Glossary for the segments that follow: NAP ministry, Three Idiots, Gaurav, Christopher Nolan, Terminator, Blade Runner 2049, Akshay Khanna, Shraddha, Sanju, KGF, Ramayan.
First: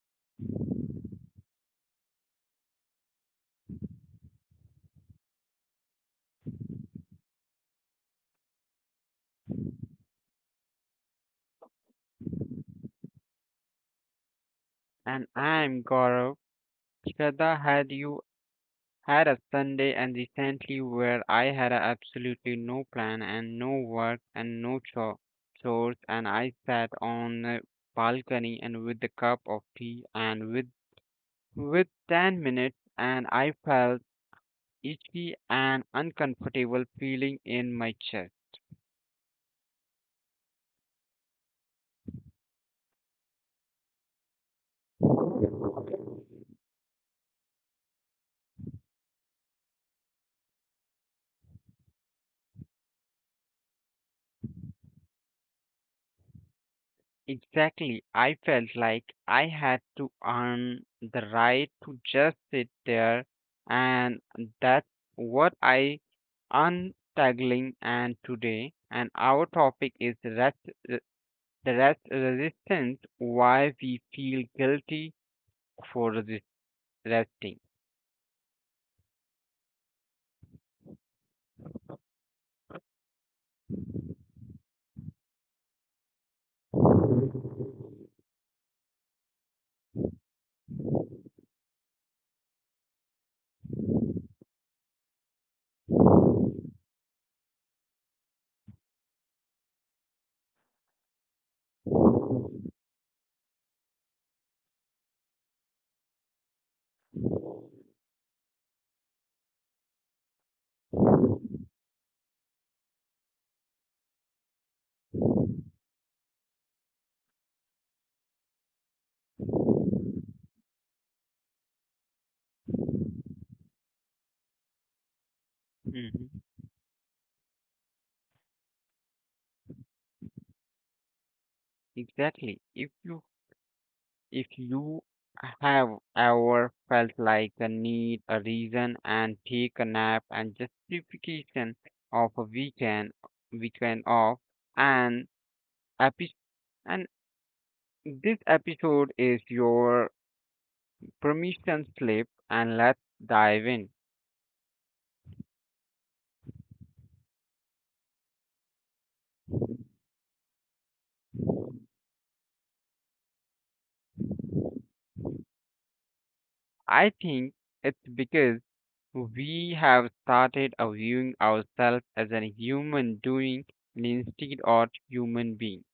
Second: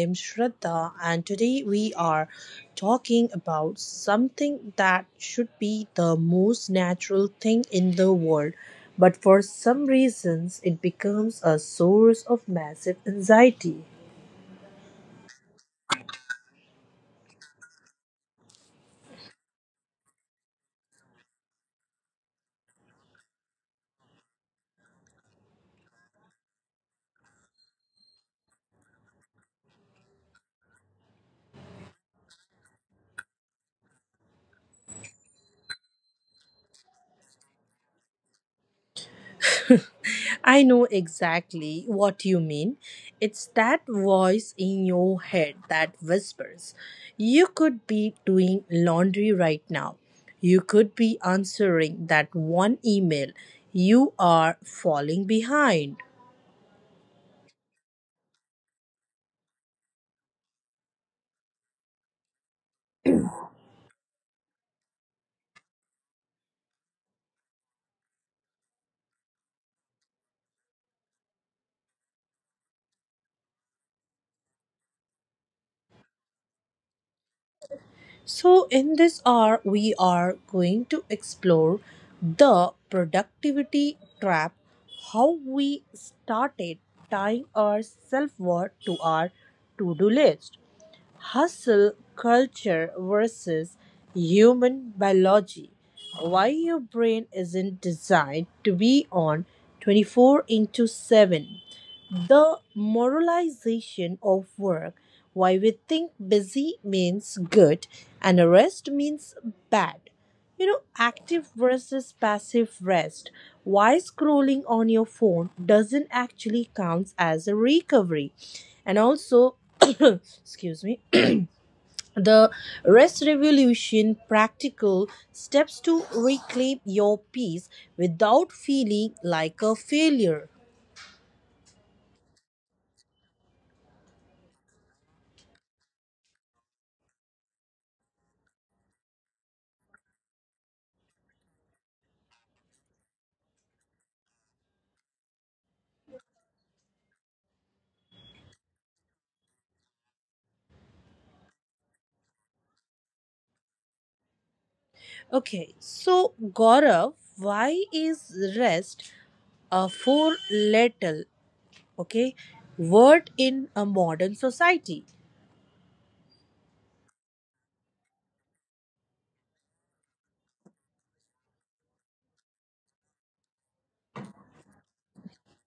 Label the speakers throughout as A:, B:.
A: am Shraddha, and today we are talking about something that should be the most natural thing in the world, but for some reasons, it becomes a source of massive anxiety.
B: And I'm Gaurav. Shraddha, had you had a Sunday and recently where I had a absolutely no plan and no work and no cho- chores, and I sat on the balcony and with a cup of tea and with 10 minutes, and I felt itchy and uncomfortable feeling in my chest.
A: I know exactly what you mean. It's that voice in your head that whispers. You could be doing laundry right now. You could be answering that one email. You are falling behind.
B: Exactly. I felt like I had to earn the right to just sit there, and that's what I untangling. And today, and our topic is re- the rest resistance. Why we feel guilty for resting.
A: So, in this hour, we are going to explore the productivity trap, how we started tying our self worth to our to do list, Hustle Culture versus Human Biology: Why Your Brain Isn't Designed to Be on 24 into 7, The Moralization of Work: Why We Think Busy Means Good and Rest Means Bad, active versus passive rest, why scrolling on your phone doesn't actually count as a recovery, and also excuse me, the rest revolution, practical steps to
B: Mhm.
A: reclaim your peace without feeling like a failure.
B: Exactly. If you have ever felt like a need, a reason, and take a nap and justification of a weekend off, and epi- and this episode is your permission slip, and let's dive in.
A: Okay, so Gaurav, why is rest a four letter okay word in a modern society?
B: I think it's because we have started viewing ourselves as a human doing and instead of human being.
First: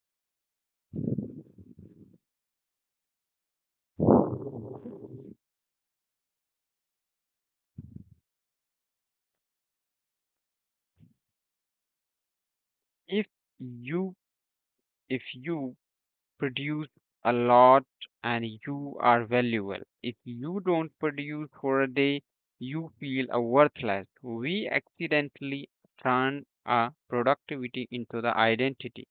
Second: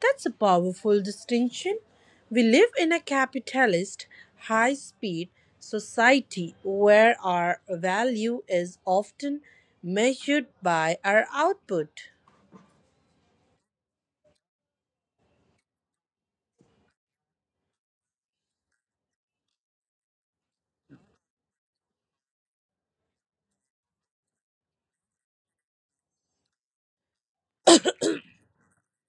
A: That's a powerful distinction. We live in a capitalist, high speed society where our value is often measured by our output.
B: If you if you produce a lot and you are valuable. If you don't produce for a day, you feel a worthless. We accidentally turn a productivity into the identity.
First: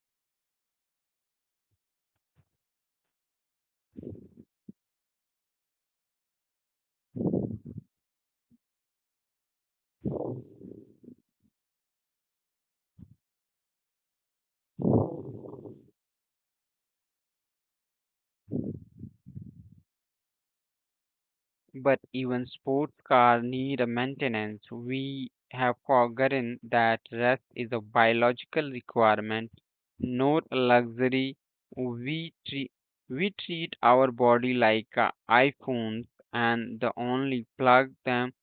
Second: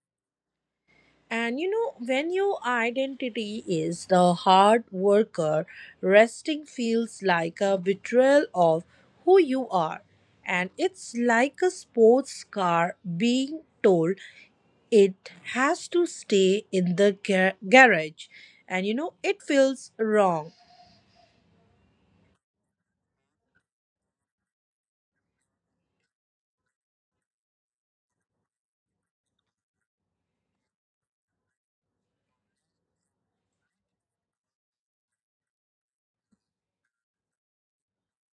A: And when your identity is the hard worker, resting feels like a betrayal of who you are. And it's like a sports car being told it has to stay in the garage, and it feels wrong.
B: But even sports car need a maintenance. We have forgotten that rest is a biological requirement, not a luxury. We treat we treat our body like iPhones and the only plug them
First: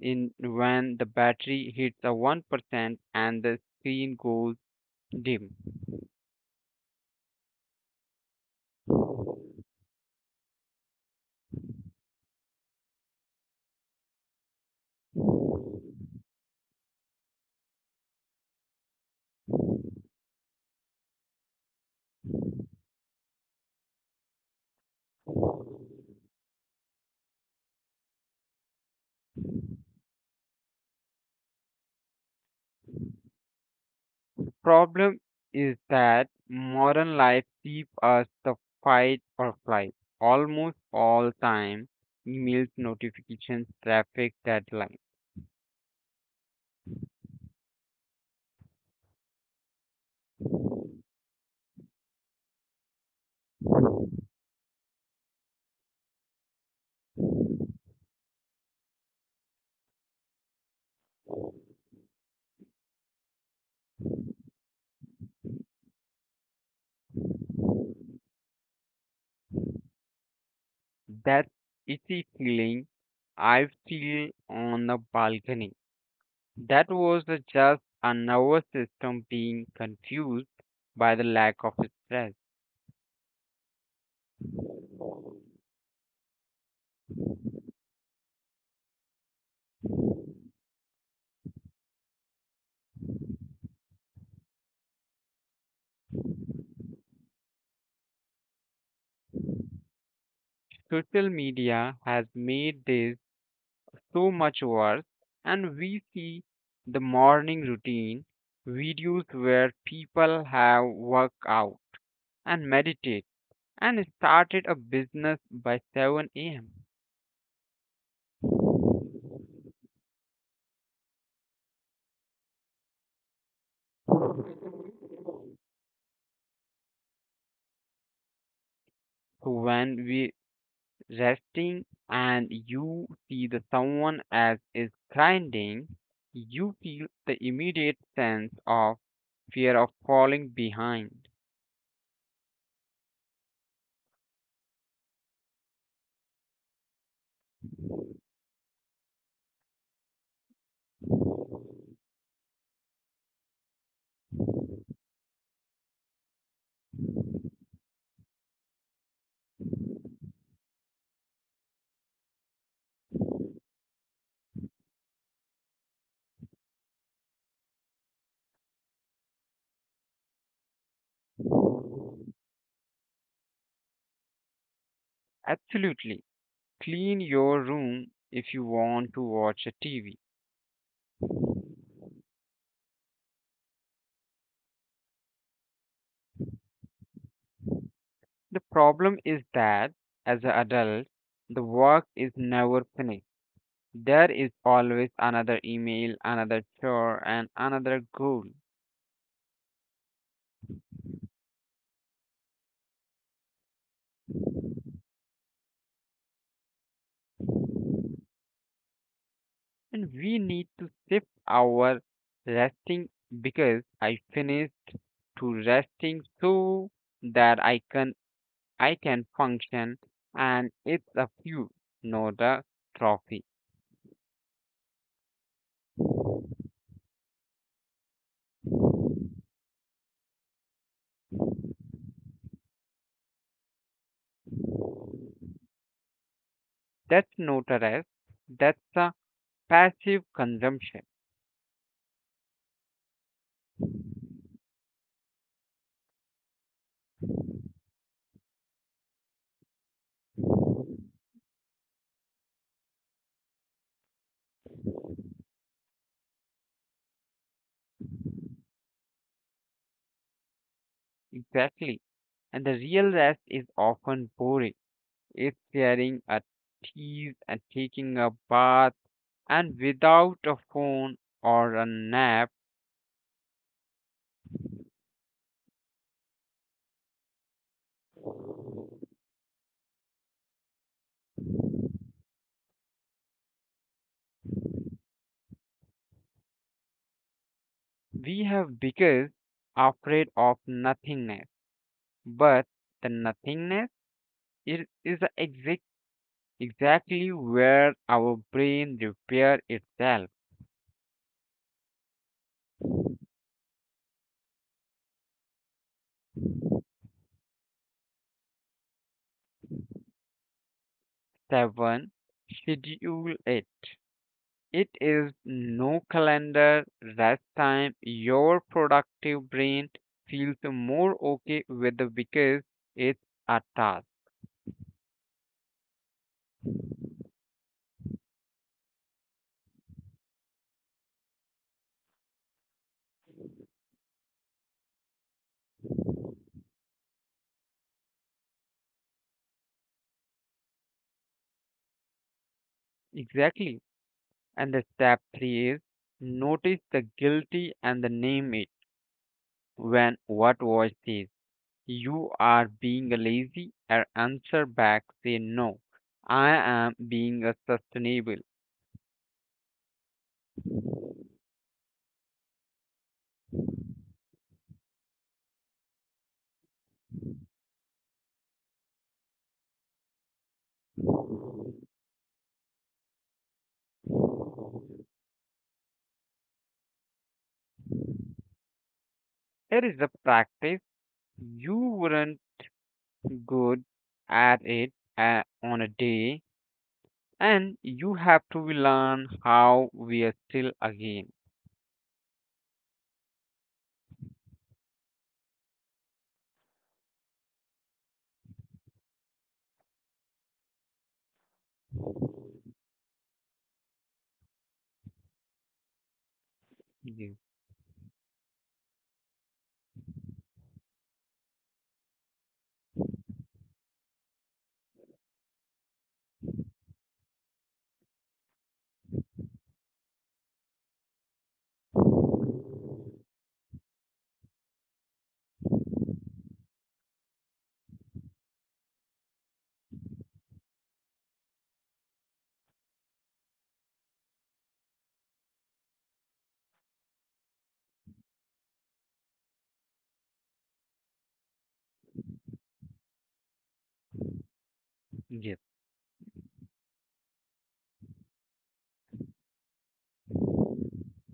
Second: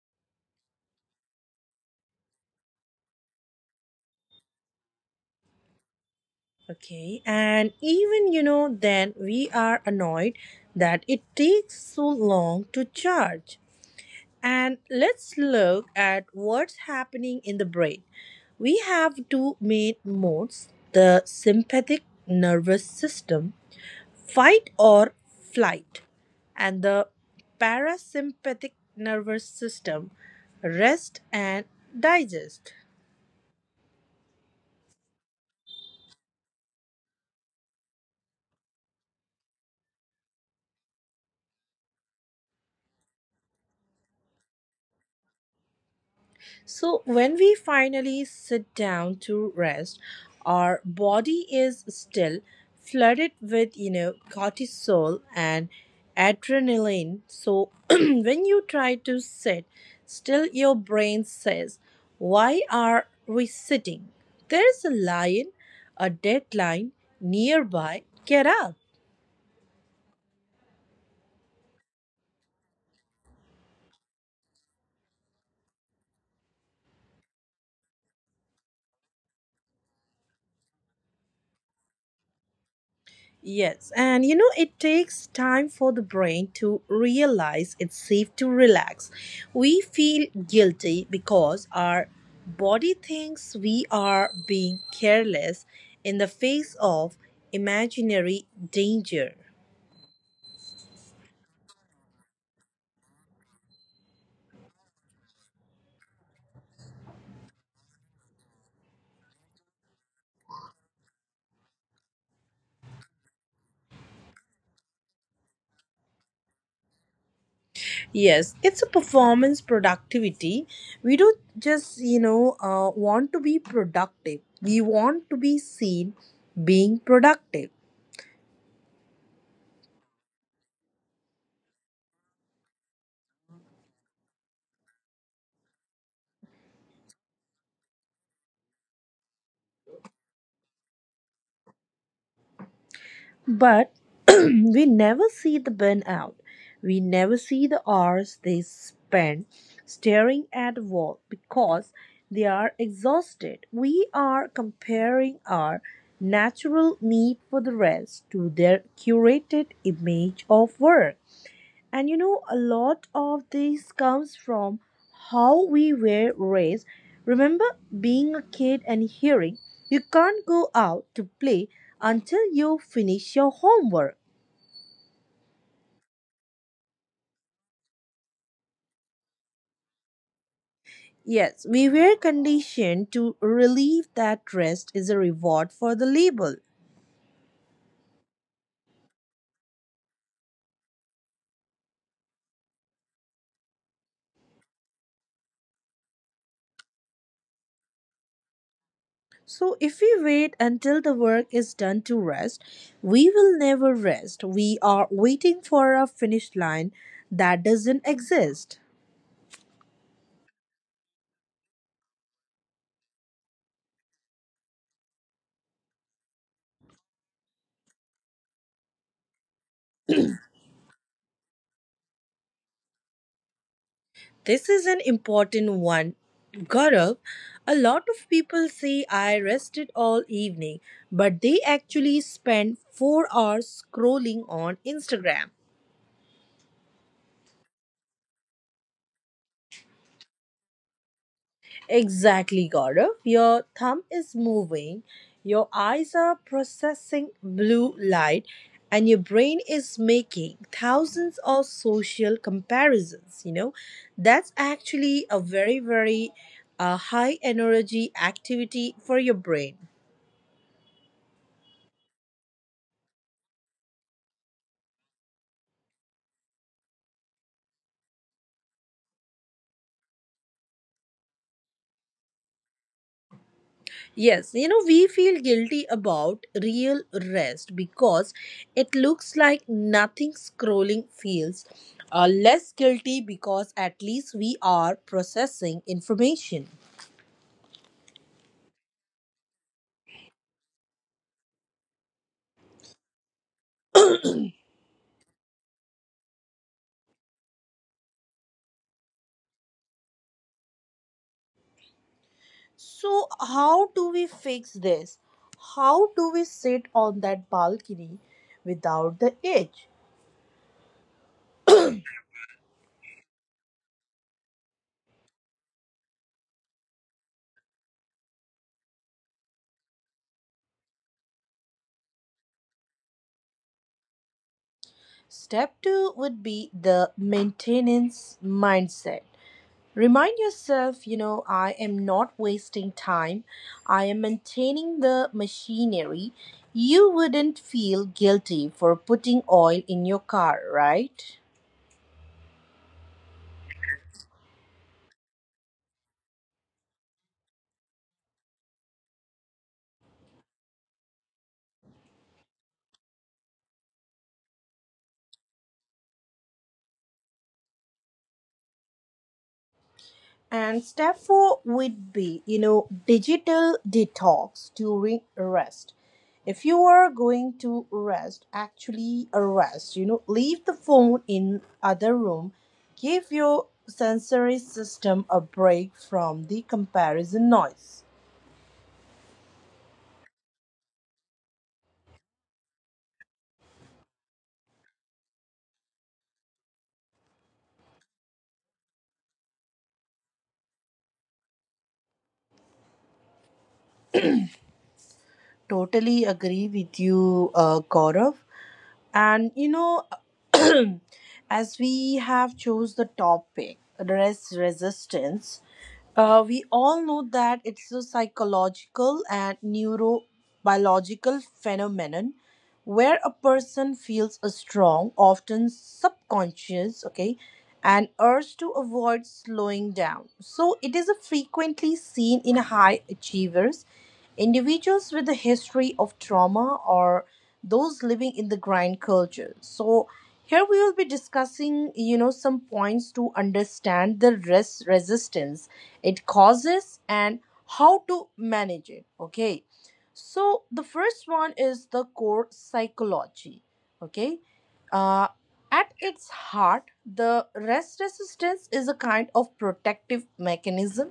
B: in when the battery hits a 1% and the screen goes dim. The
A: Okay, and even then we are annoyed that it takes so long to charge. And let's look at what's happening in the brain. We have two main modes: the sympathetic nervous system, fight or flight, and the parasympathetic nervous system, rest and digest.
B: problem is that modern life keeps us the fight or flight almost all time. Emails, notifications, traffic, deadlines.
A: So, when we finally sit down to rest, our body is still flooded with, cortisol and adrenaline. So, when you try to sit still, your brain says, why are we sitting? There is a lion, a deadline nearby. Get up.
B: That itchy feeling I feel on the balcony. That was the just a nervous system being confused by the lack of stress.
A: Yes, and it takes time for the brain to realize it's safe to relax. We feel guilty because our body thinks we are being careless in the face of imaginary danger.
B: Social media has made this so much worse. And we see the morning routine videos where people have worked out and meditate and started a business by 7 a.m.
A: Yes, it's a performance productivity. We don't just, want to be productive, we want to be seen being productive.
B: So when we resting and you see the someone as is grinding, you feel the immediate sense of fear of falling behind.
A: But we never see the burnout. We never see the hours they spend staring at a wall because they are exhausted. We are comparing our natural need for the rest to their curated image of work. And a lot of this comes from how we were raised. Remember being a kid and hearing, you can't go out to play until you finish your homework.
B: Absolutely. Clean your room if you want to watch a TV.
A: Yes, we were conditioned to relieve that rest is a reward for the label.
B: The problem is that as an adult, the work is never finished. There is always another email, another chore, and another goal.
A: So if we wait until the work is done to rest, we will never rest. We are waiting for a finish line that doesn't exist.
B: And we need to shift our resting because I finished to resting so that I can function, and it's a few, not a trophy.
A: This is an important one. Gaurav, a lot of people say I rested all evening, but they actually spend 4 hours scrolling on Instagram.
B: That's not a rest, that's a passive consumption.
A: Exactly, Gaurav. Your thumb is moving, your eyes are processing blue light, and your brain is making thousands of social comparisons. That's actually a very, very high energy activity for your brain.
B: Exactly. And the real rest is often boring. It's sharing a tease and taking a bath and without a phone or a nap.
A: Yes, we feel guilty about real rest because it looks like nothing. Scrolling feels less guilty because at least we are processing information.
B: We have because afraid of nothingness. But the nothingness is the exactly where our brain repair itself.
A: So, how do we fix this? How do we sit on that balcony without the edge?
B: Seven, schedule it. It is no calendar rest time. Your productive brain feels more okay with the because it's a task.
A: Step two would be the maintenance mindset. Remind yourself, I am not wasting time. I am maintaining the machinery. You wouldn't feel guilty for putting oil in your car, right?
B: Exactly. And the step three is notice the guilty and the name it when what voice says you are being lazy or answer back say no. I am being a sustainable.
A: And step four would be, digital detox during rest. If you are going to rest, actually rest, leave the phone in other room. Give your sensory system a break from the comparison noise.
B: It is a practice you weren't good at it on a day, and you have to learn how we are still again.
A: Totally agree with you, Gaurav. And as we have chose the topic, rest resistance, we all
B: Yes,
A: know that it's a psychological and neurobiological phenomenon where a person feels a strong, often subconscious, and urge to avoid slowing down. So it is a frequently seen in high achievers, individuals with a history of trauma, or those living in the grind culture. So here we will be discussing, some points to understand the resistance it causes and how to manage it. Okay. So the first one is the core psychology. Okay, uh,
B: yes,
A: at its heart, the rest resistance is a kind of protective mechanism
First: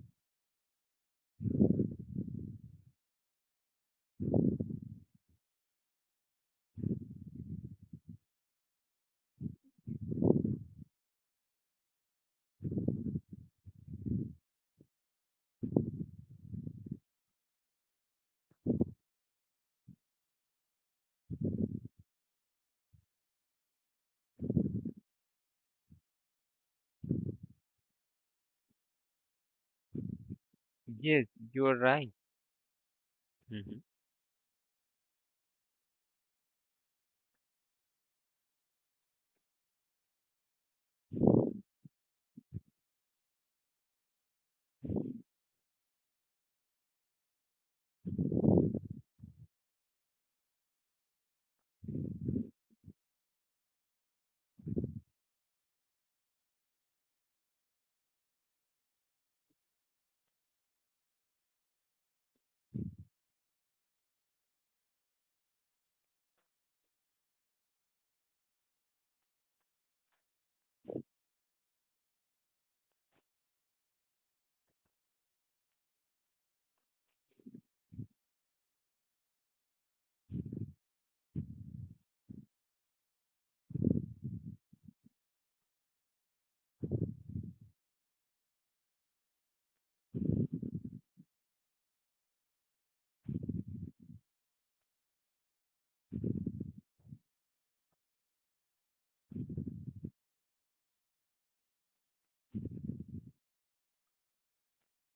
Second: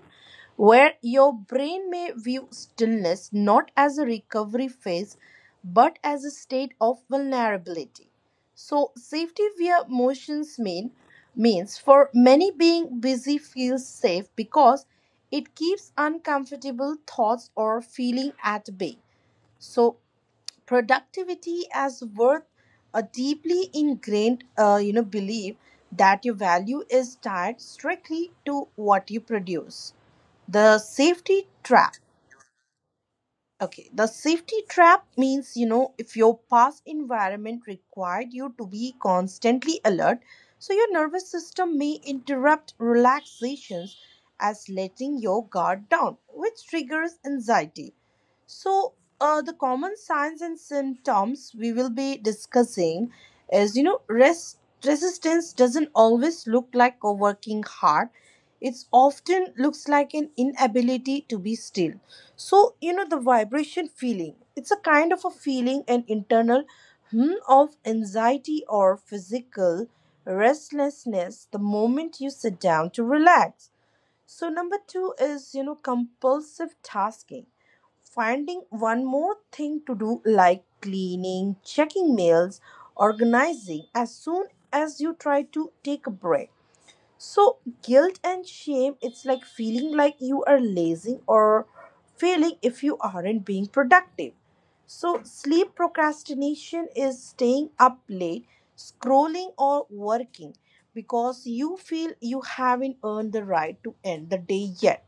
A: where your brain may view stillness not as a recovery phase but as a state of vulnerability. So safety via motions means, for many, being busy feels safe because it keeps uncomfortable thoughts or feeling at bay. So productivity as worth, a deeply ingrained, belief that your value is tied strictly to what you produce. The
B: yes,
A: safety
B: you're
A: trap.
B: right. Mhm.
A: Okay, the safety trap means, if your past environment required you to be constantly alert, so your nervous system may interrupt relaxations as letting your guard down, which triggers anxiety. So, the common signs and symptoms we will be discussing is, rest resistance doesn't always look like a working hard. It's often looks like an inability to be still. So, the vibration feeling, it's a kind of a feeling, an internal of anxiety or physical restlessness the moment you sit down to relax. So, number two is, compulsive tasking. Finding one more thing to do, like cleaning, checking mails, organizing, as soon as you try to take a break. So guilt and shame, it's like feeling like you are lazy or failing if you aren't being productive. So sleep procrastination is staying up late, scrolling or working because you feel you haven't earned the right to end the day yet.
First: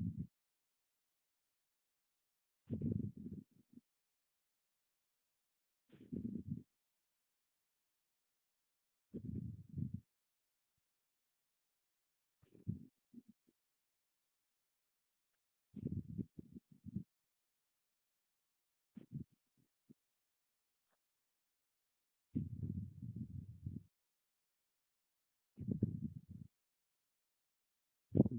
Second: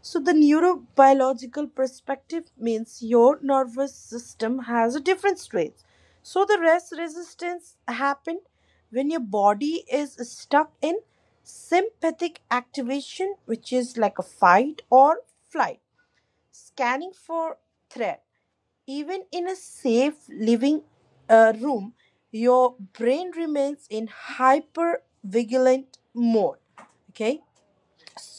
A: So, the neurobiological perspective means your nervous system has a different strength. So, the rest resistance happen when your body is stuck in sympathetic activation, which is like a fight or flight, scanning for threat. Even in a safe living room, your brain remains in hyper vigilant mode. Okay.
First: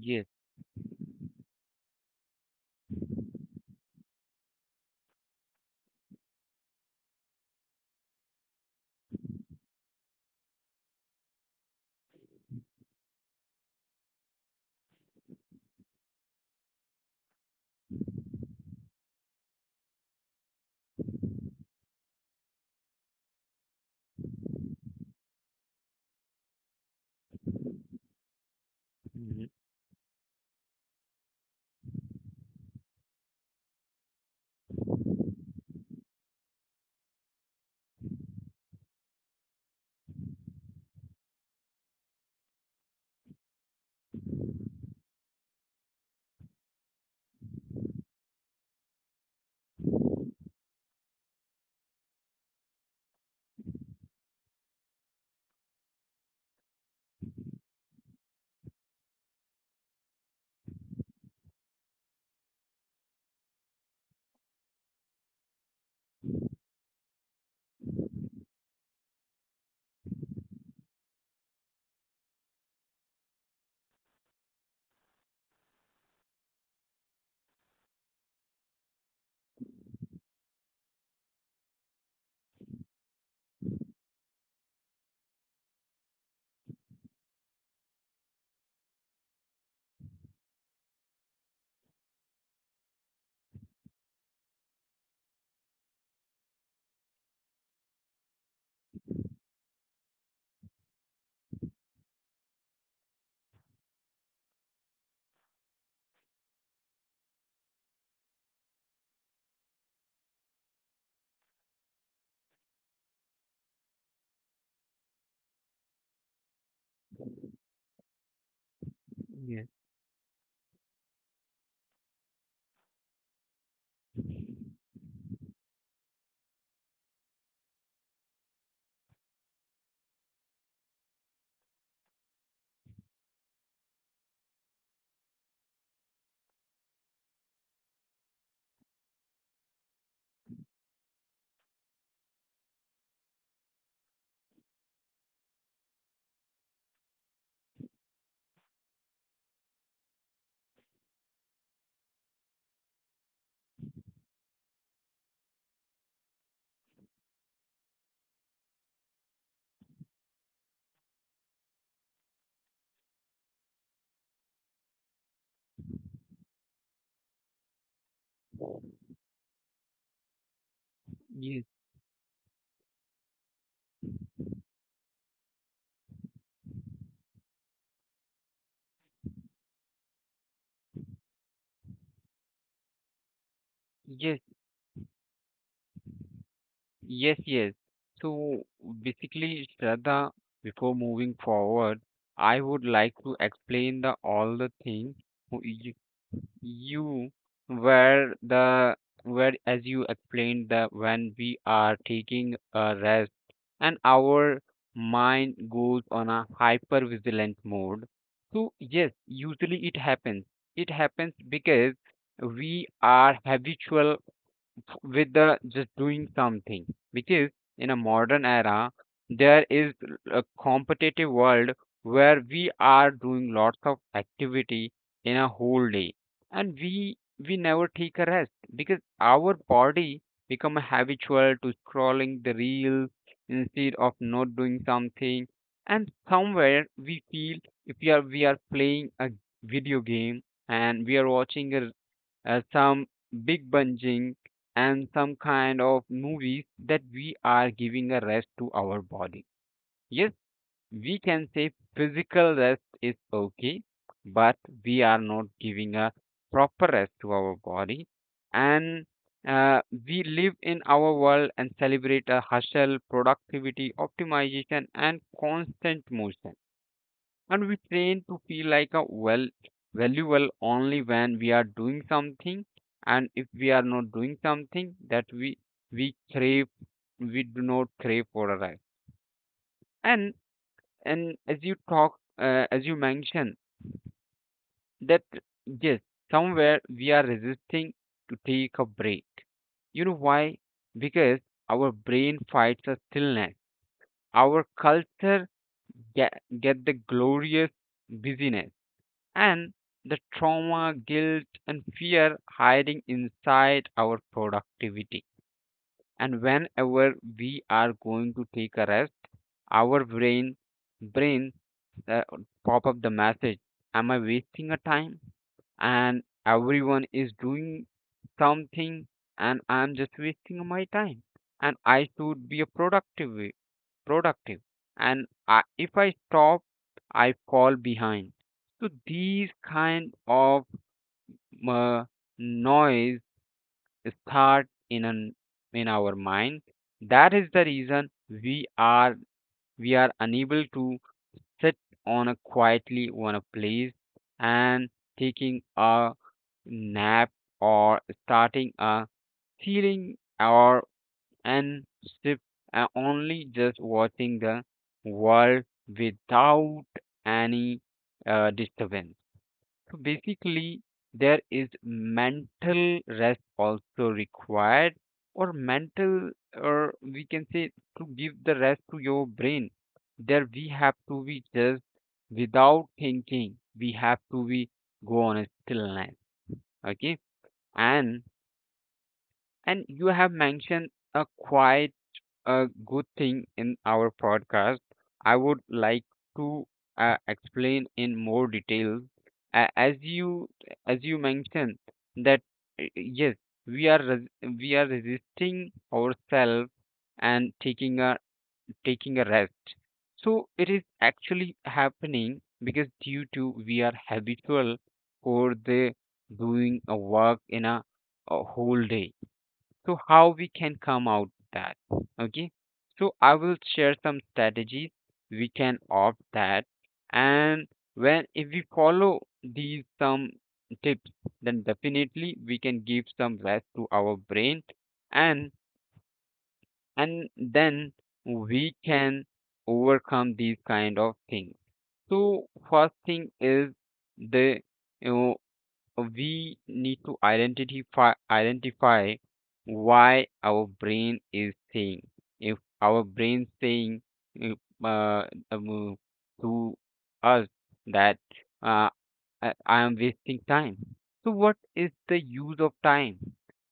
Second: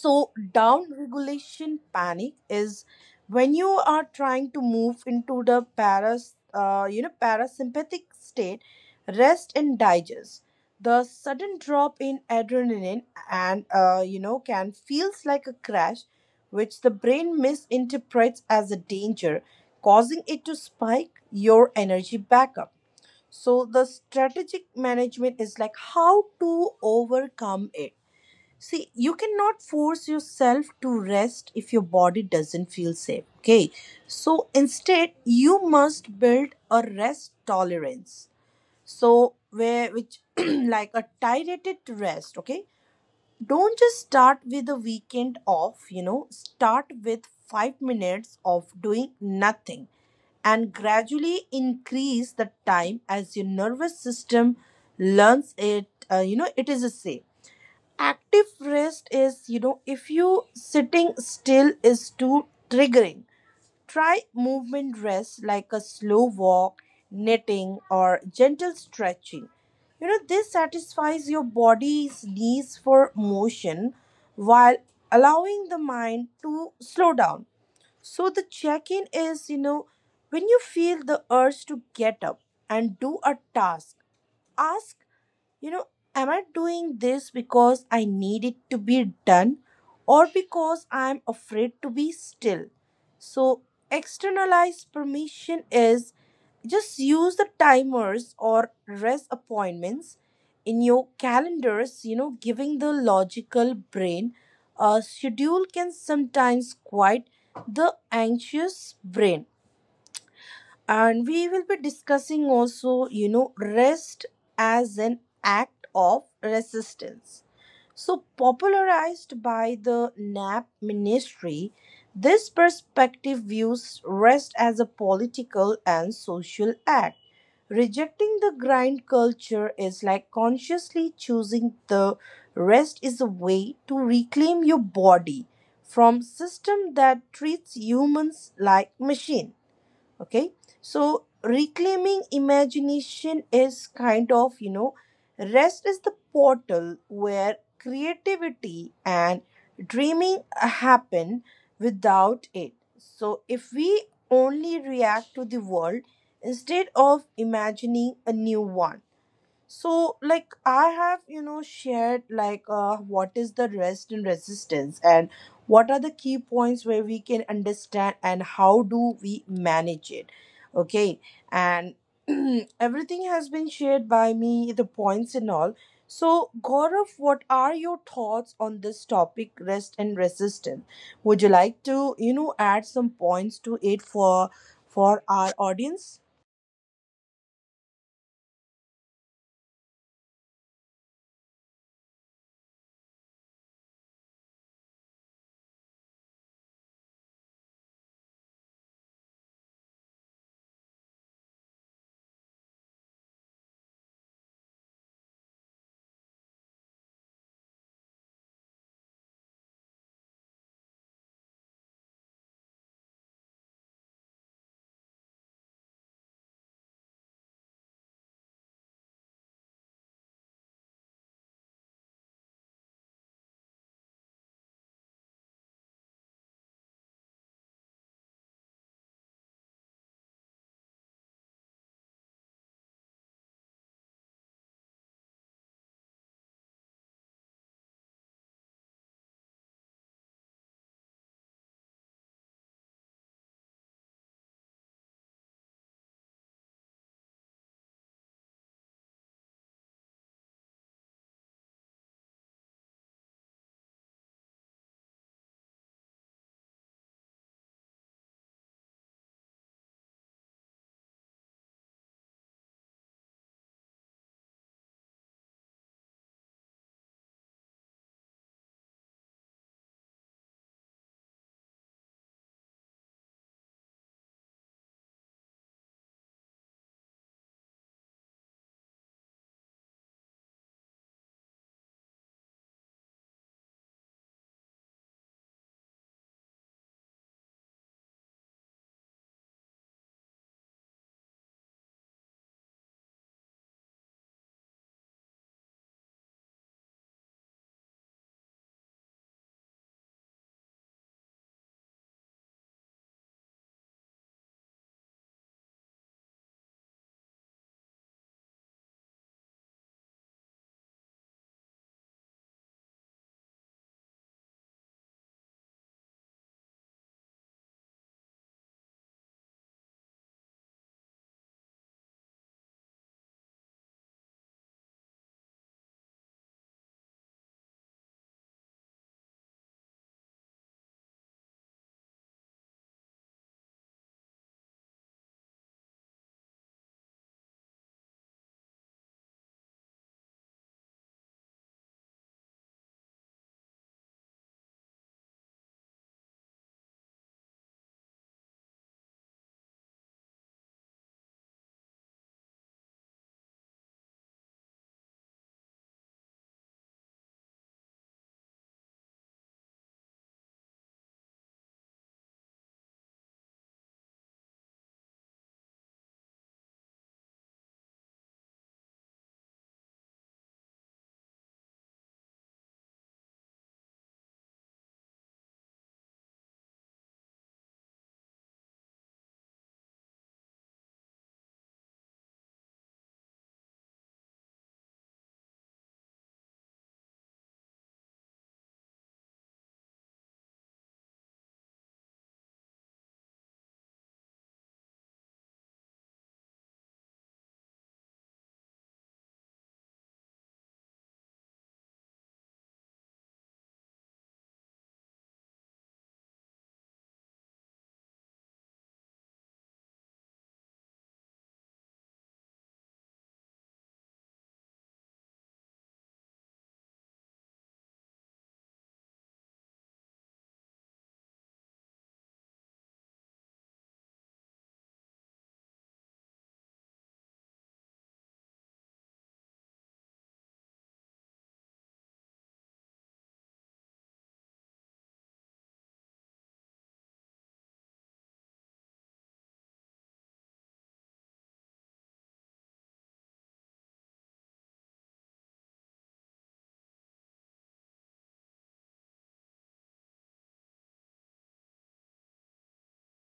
B: Yes,
A: down regulation panic is when you are trying to move into the parasympathetic state, rest and digest. The sudden drop in adrenaline and can feels like a crash, which the brain misinterprets as a danger, causing it to spike your energy back up. So the strategic management is like how to overcome it. See, you
B: mhm.
A: cannot force yourself to rest if your body doesn't feel safe. Okay. So instead, you must build a rest tolerance. So, like a targeted rest. Okay. Don't just start with a weekend off, start with 5 minutes of doing nothing and gradually increase the time as your nervous system learns it. It is a safe active rest is, if you sitting still is too triggering, try movement rest like a slow walk, knitting or gentle stretching. This satisfies your body's needs for motion while allowing the mind to slow down. So the check in is, when you feel the urge to get up and do a task, ask, you know, am I doing this because I need it to be done or because I'm afraid to be still? So, externalized permission is just use the timers or rest appointments in your calendars. Giving the logical brain a schedule can sometimes quite the anxious brain. And we will be discussing also, rest as an act of resistance. So, popularized
B: yes,
A: by the NAP ministry, this perspective views rest as a political and social act. Rejecting the grind culture is like consciously choosing the rest is a way to reclaim your body from system that treats humans like machine. Okay. So reclaiming imagination is kind of, rest is the portal where creativity and dreaming happen without it. So if we only react to the world instead of imagining a new one. So, like, I have, shared, like, what is the rest and resistance and what are the key points where we can understand and how do we manage it. Okay.
B: yes,
A: And everything has been shared by me, the points and all. So, Gaurav, what are your thoughts on this topic, rest and resistance? Would you like to, add some points to it
B: yes,
A: for our audience?
B: yes. So basically, Shraddha, before moving forward, I would like to explain the all the things you were the where as you explained that when we are taking a rest and our mind goes on a hyper vigilant mode, so yes usually it happens because we are habitual with the just doing something, because in a modern era there is a competitive world where we are doing lots of activity in a whole day, and we never take a rest because our body become habitual to scrolling the reels instead of not doing something, and somewhere we feel if we are playing a video game and we are watching a some big binging, and some kind of movies that we are giving a rest to our body. Yes, we can say physical rest is okay, but we are not giving a proper rest to our body. And we live in our world and celebrate a hustle, productivity, optimization, and constant motion, and we train to feel like a well valuable only when we are doing something, and if we are not doing something that we crave. We do not crave for a life. And and as you talk as you mentioned that yes somewhere we are resisting to take a break. You know why? Because our brain fights a stillness, our culture get, get the glorious busyness and the trauma, guilt, and fear hiding inside our productivity. And whenever we are going to take a rest, our brain uh, pop up the message: "Am I wasting a time? And everyone is doing something, and I'm just wasting my time, and I should be a productive, and I, if I stop I fall behind." So these kind of uh, noise start in our mind. That is the reason we are unable to sit on a quietly on a place and taking a nap or starting a feeling or and sip and only just watching the world without any disturbance. So basically, there is mental rest also required, or mental, or we can say to give the rest to your brain. There we have to be just without thinking. We have to be go on a stillness. Okay. and And you have mentioned a quite a good thing in our podcast. I would like to explain in more detail. A- as you as you mentioned that yes, we are resisting ourselves and taking a rest. So it is actually happening because due to we are habitual for the doing a work in a whole day. So how we can come out that? Okay, so I will share some strategies we can opt that, and when if we follow these some tips, then definitely we can give some rest to our brain, and and then we can overcome these kind of things. So first thing is the we need to identify why our brain is saying. If our brain saying if, uh, um, to us that uh, I am wasting time, so what is the use of time?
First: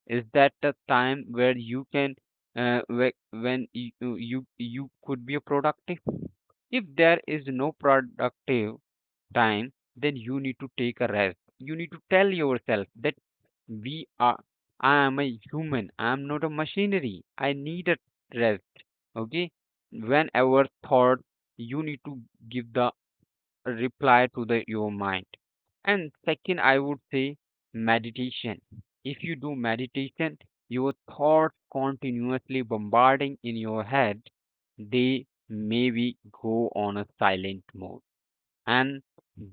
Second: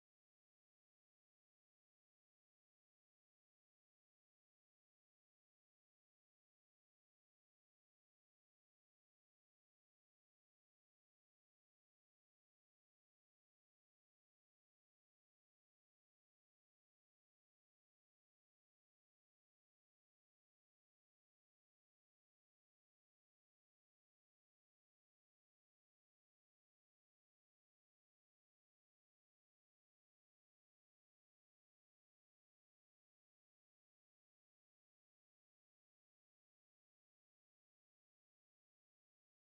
B: Is that the time where you can when you you could be a productive? If there is no productive time, then you need to take a rest. You need to tell yourself that we are, I am a human, I am not a machinery. I need a rest. Okay. Whenever thought, you need to give the reply to the your mind. And second, I would say meditation. If you do meditation, your thoughts continuously bombarding in your head, they maybe go on a silent mode, and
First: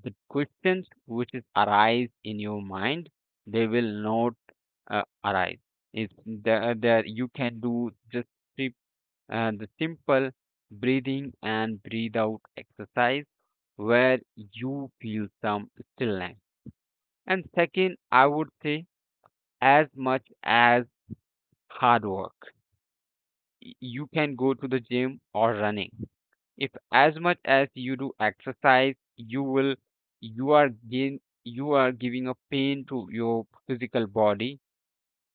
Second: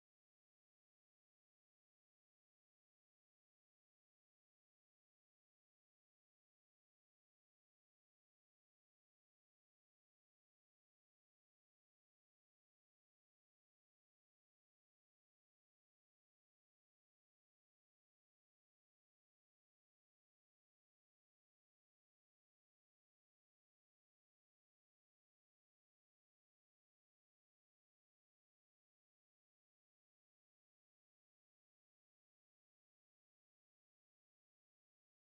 B: the questions which is arise in your mind, they will not arise. It's the, that you can do just sim- the simple breathing and breathe out exercise where you feel some stillness. And second I would say as much as hard work. You can go to the gym or running. If as much as you do exercise, you will you are gain you are giving a pain to your physical body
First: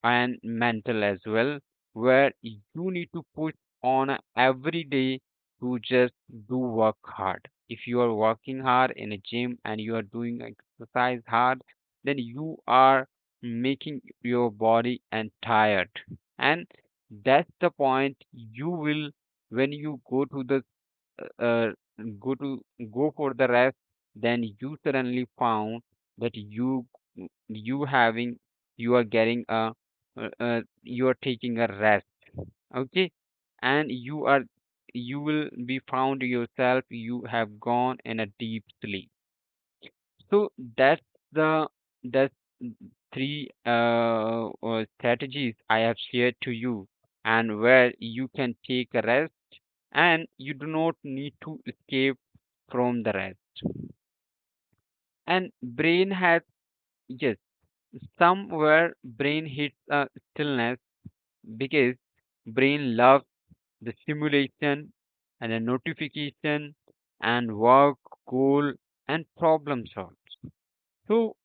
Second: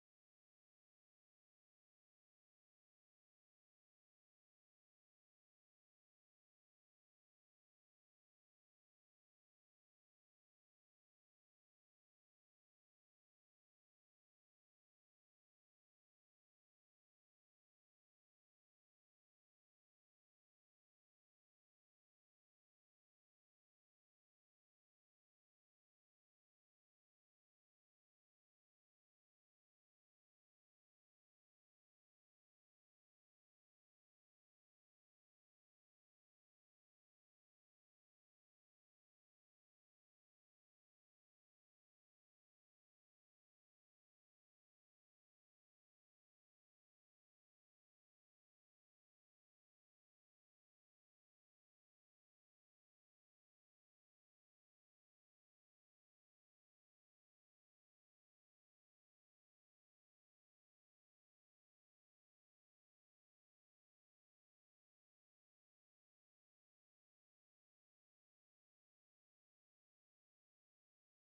B: and mental as well, where you need to push on a every day to just do work hard. If you are working hard in a gym and you are doing exercise hard, then you are making your body and tired, and that's the point you will when you go to the uh, go to go for the rest, then you suddenly found that you having you are getting a you are taking a rest, okay, and you are you will be found yourself you have gone in a deep sleep. So that's the that's three strategies I have shared to you, and where you can take a rest, and you do not need to escape from the rest. And brain has yes, somewhere brain hits a stillness because brain loves the stimulation and the notification and work, goal and problem solve. So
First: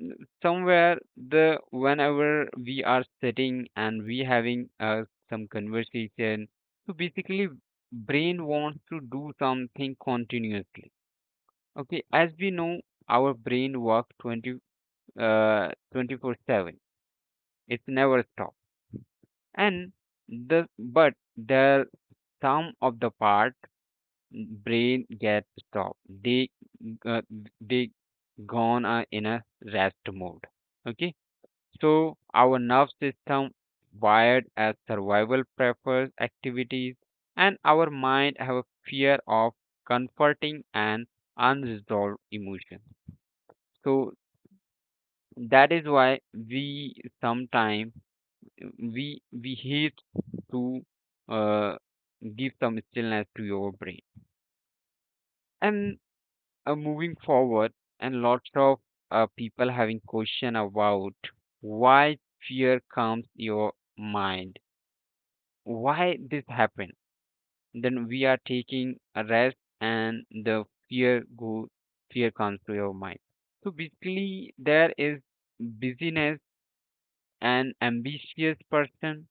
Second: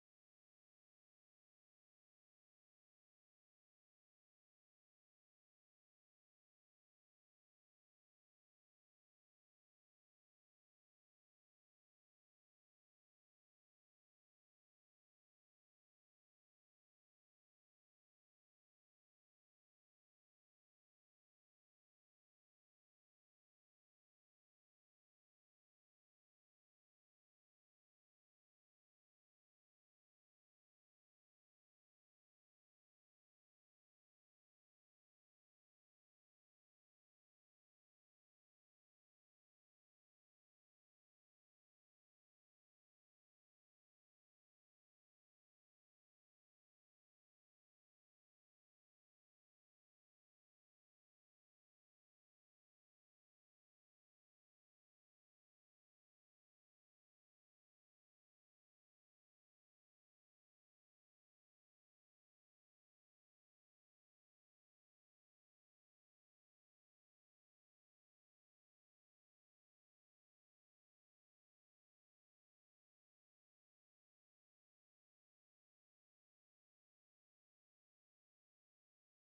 B: n- somewhere the whenever we are sitting and we having some conversation, so basically brain wants to do something continuously. Okay, as we know, our brain works 24/7. It's never stop. And the but the some of the part brain gets stopped. They uh, they gone are in a rest mode. Okay, so our nerve system wired as survival prefers activities, and our mind have a fear of comforting and unresolved emotions. So that is why we sometimes we hate to uh, give some stillness to your brain. And moving forward, and lots of people having question about why fear comes your mind, why this happen. Then we are taking a rest, and the fear go fear comes to your mind. So basically, there is busyness and ambitious person,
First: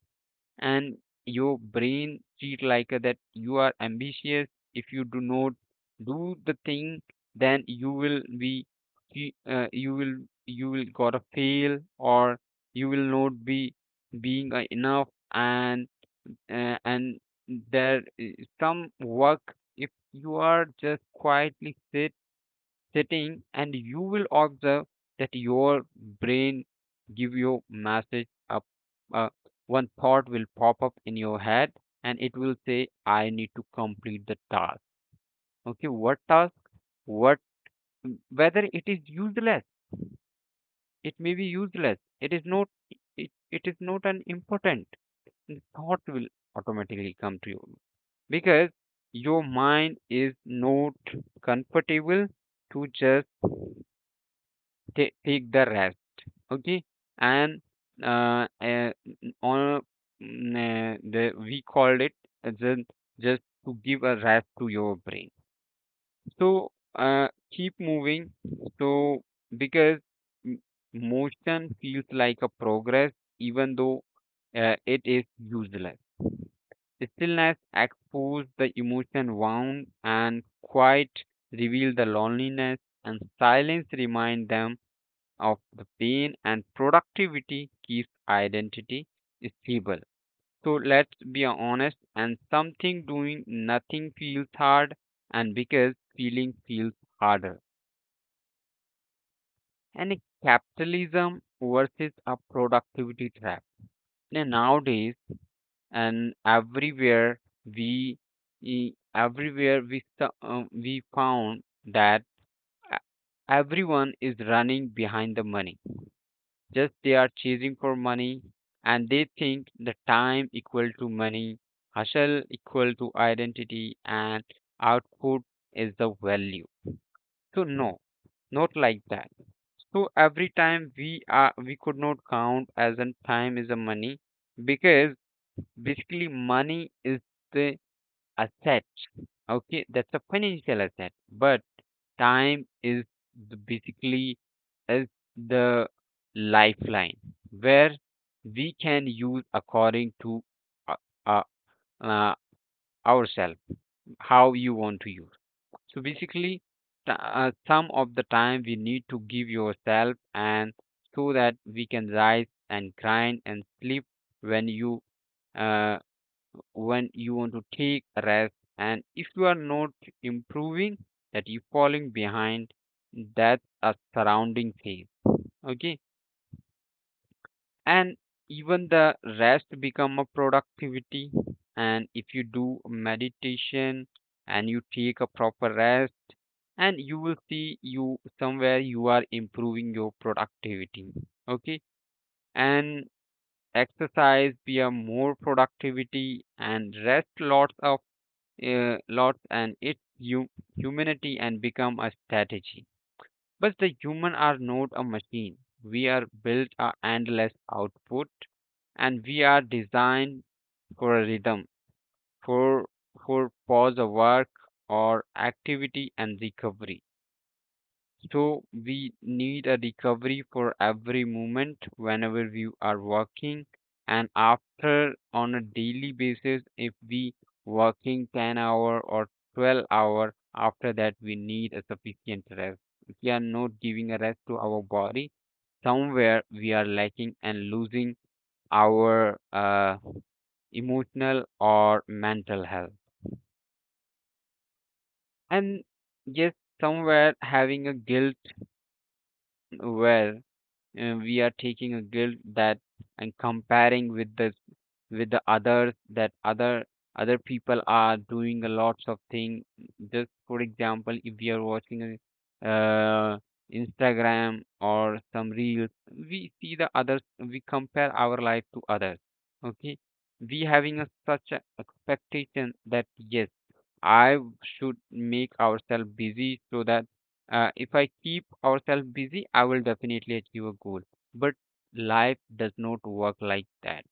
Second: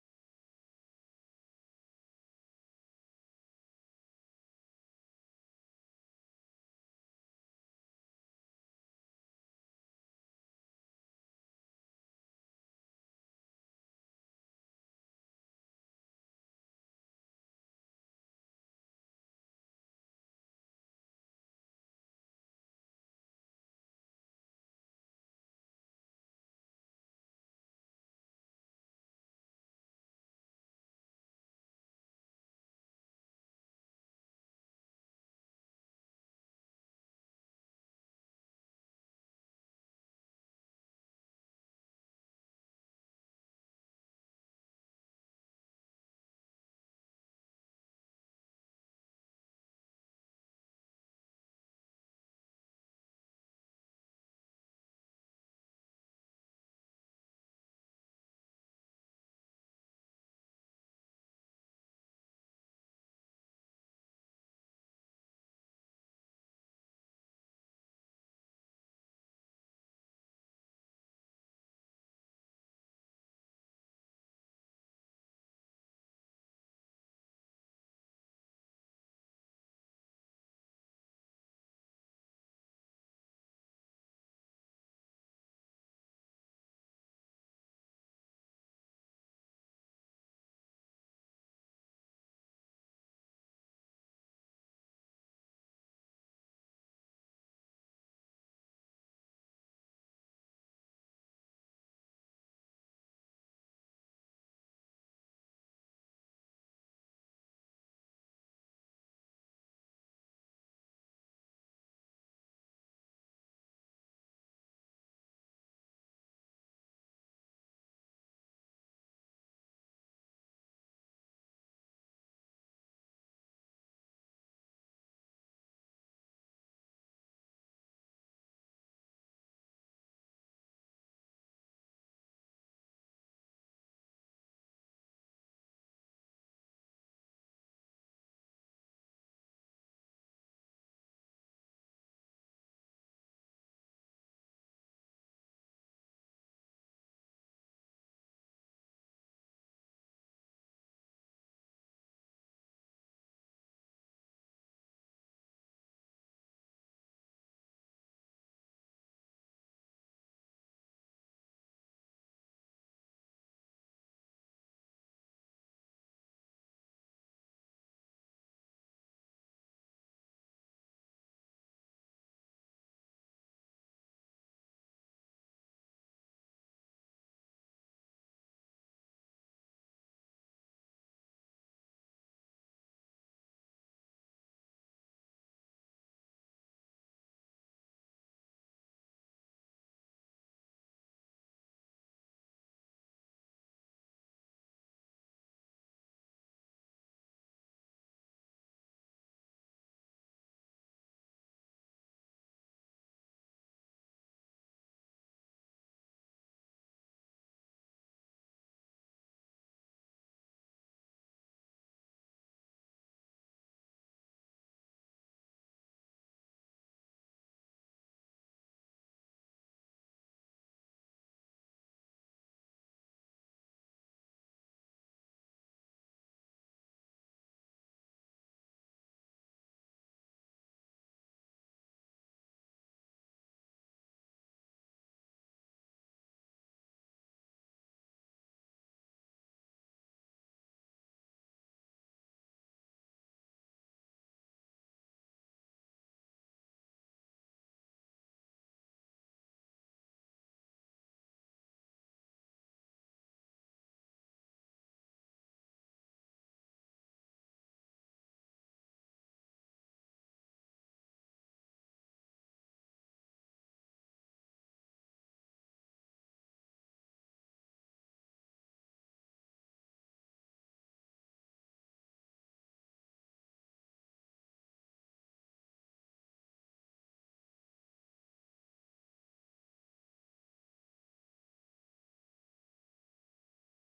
B: and your brain treat like that you are ambitious. If you do not do the thing, then you will be fe- uh, you will you will gotta fail, or you will not be being enough. And there is some work. If you are just quietly sit setting, and you will observe that your brain give you message up, uh, one thought will pop up in your head, and it will say, I need to complete the task. Okay, what task? What, whether it is useless, it may be useless, it is not, it is not an important thought, will automatically come to you, because your mind is not comfortable to just take the rest. Okay, and uh, uh, on the we called it as a, just to give a rest to your brain. So keep moving. So because m- motion feels like a progress, even though it is useless. Stillness expose the emotion wound, and quiet reveal the loneliness, and silence remind them of the pain, and productivity keeps identity stable. So let's be honest, and something doing nothing feels hard, and because feeling feels harder. And a capitalism versus a productivity trap. And nowadays and everywhere we everywhere we we found that e- everyone is running behind the money, just they are chasing for money, and they think the time equal to money, hustle equal to identity, and output is the value. So no, not like that. So every time we are, we could not count as an time is a money, because basically money is the asset. Okay, that's a financial asset, but time is the basically is the lifeline, where we can use according to uh, uh, uh, ourselves, how you want to use. So basically, some of the time we need to give yourself, and so that we can rise and grind and sleep when you uh, when you want to take a rest. And if you are not improving, that you falling behind, that's a surrounding phase. Okay, and even the rest become a productivity. And if you do meditation and you take a proper rest, and you will see you somewhere you are improving your productivity. Okay, and exercise be a more productivity, and rest lots of lots, and its humanity and become a strategy. But the human are not a machine. We are built a endless output, and we are designed for a rhythm, for for pause of work or activity and recovery. So we need a recovery for every moment whenever we are working, and after on a daily basis, if we working 10 hour or 12 hour, after that we need a sufficient rest. If we are not giving a rest to our body, somewhere we are lacking and losing our emotional or mental health. And yes, somewhere having a guilt, where we are taking a guilt that, and comparing with the others, that other other people are doing a lots of thing. Just for example, if we are watching a uh, Instagram or some reels, we see the others, we compare our life to others. Okay, we having a, such a expectation that, yes, I should make ourselves busy, so that if I keep ourselves busy, I will definitely achieve a goal. But life does not work like that.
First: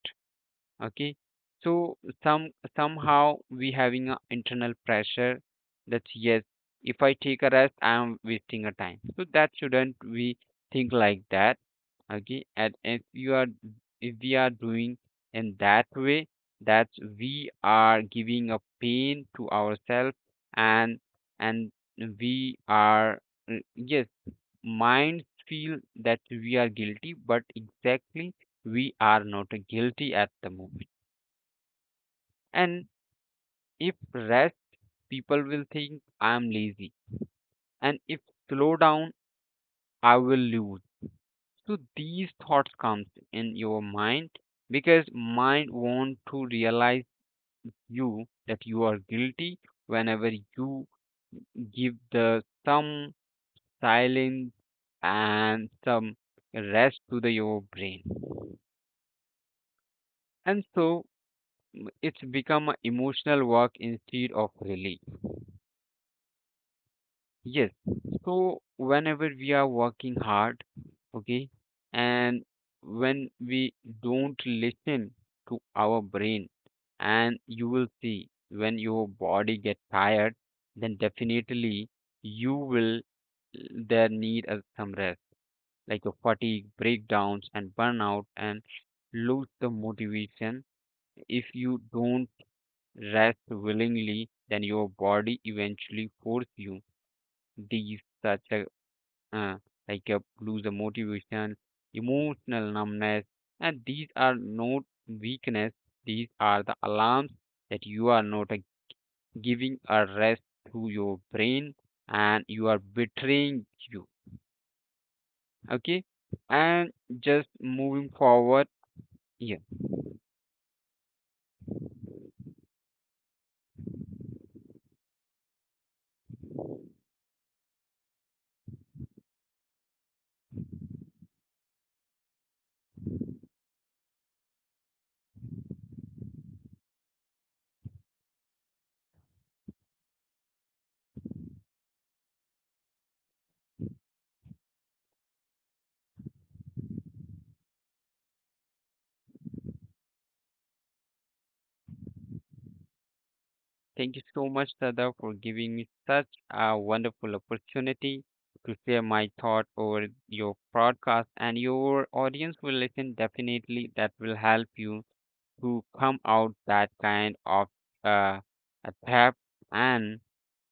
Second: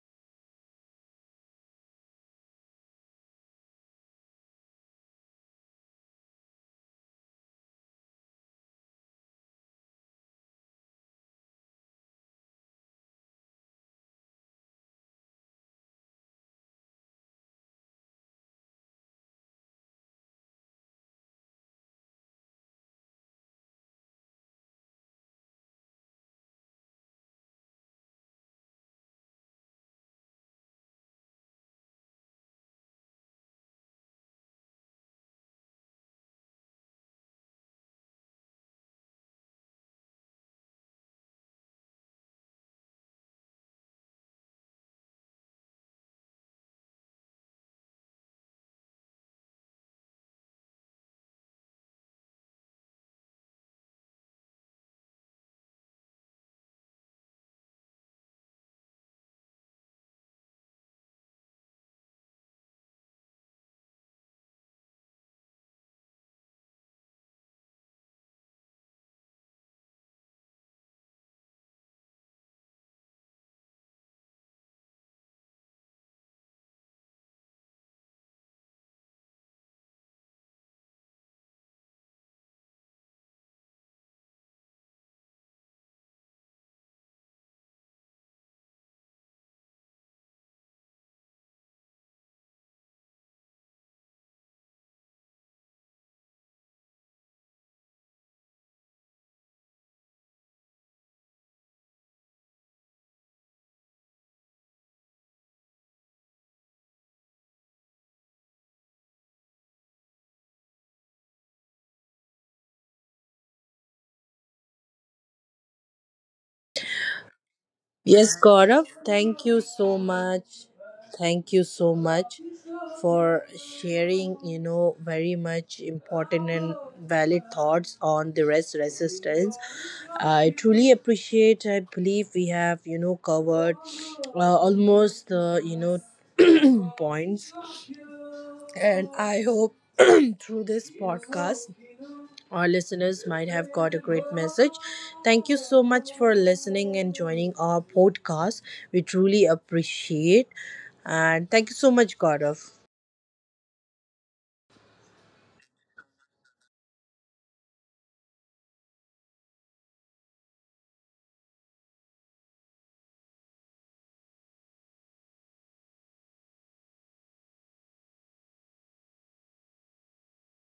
B: Okay, so some somehow we having a internal pressure that, yes, if I take a rest, I am wasting a time, so that shouldn't we think like that. Okay, and if you are, if we are doing in that way, that we are giving a pain to ourselves. And and we are yes, minds feel that we are guilty, but exactly we are not guilty at the moment. And if rest, people will think I am lazy, and if slow down, I will lose. So these thoughts comes in your mind, because mind want to realize you that you are guilty, whenever you give the some silence and some rest to the your brain. And so it's become a emotional work instead of relief. Yes. So whenever we are working hard, okay, and when we don't listen to our brain, and you will see, when your body gets tired, then definitely you will there need a some rest, like your fatigue, breakdowns, and burnout, and lose the motivation. If you don't rest willingly, then your body eventually force you. These such a uh, like lose the motivation, emotional numbness, and these are not weakness. These are the alarms that you are not giving a rest to your brain, and you are betraying you. Okay, and just moving
A: Yes,
B: forward.
A: Gaurav, thank
B: Yeah,
A: you so much. Thank you so much for sharing, very much important and valid thoughts on the rest resistance. I truly appreciate, I believe we have, covered almost the, points. And I hope through this podcast our listeners might have got a great message. Thank you so much for listening and joining our podcast. We truly appreciate. And thank you so much, Gaurav.
B: thank you so much, Sada, for giving me such a wonderful opportunity to share my thought over your podcast, and your audience will listen definitely, that will help you to come out that kind of uh, a theft. And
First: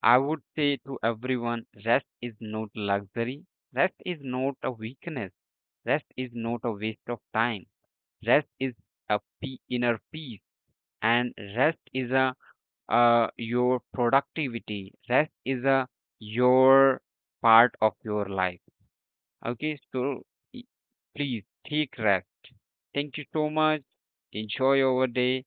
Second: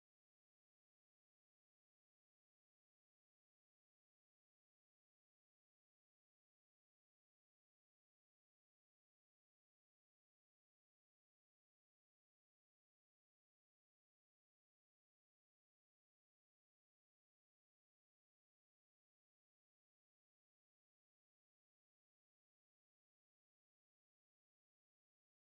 B: I would say to everyone, rest is not luxury. Rest is not a weakness. Rest is not a waste of time. Rest is a inner peace, and rest is a your productivity. Rest is a your part of your life. Okay, so e- please take rest. Thank you so much. Enjoy your day.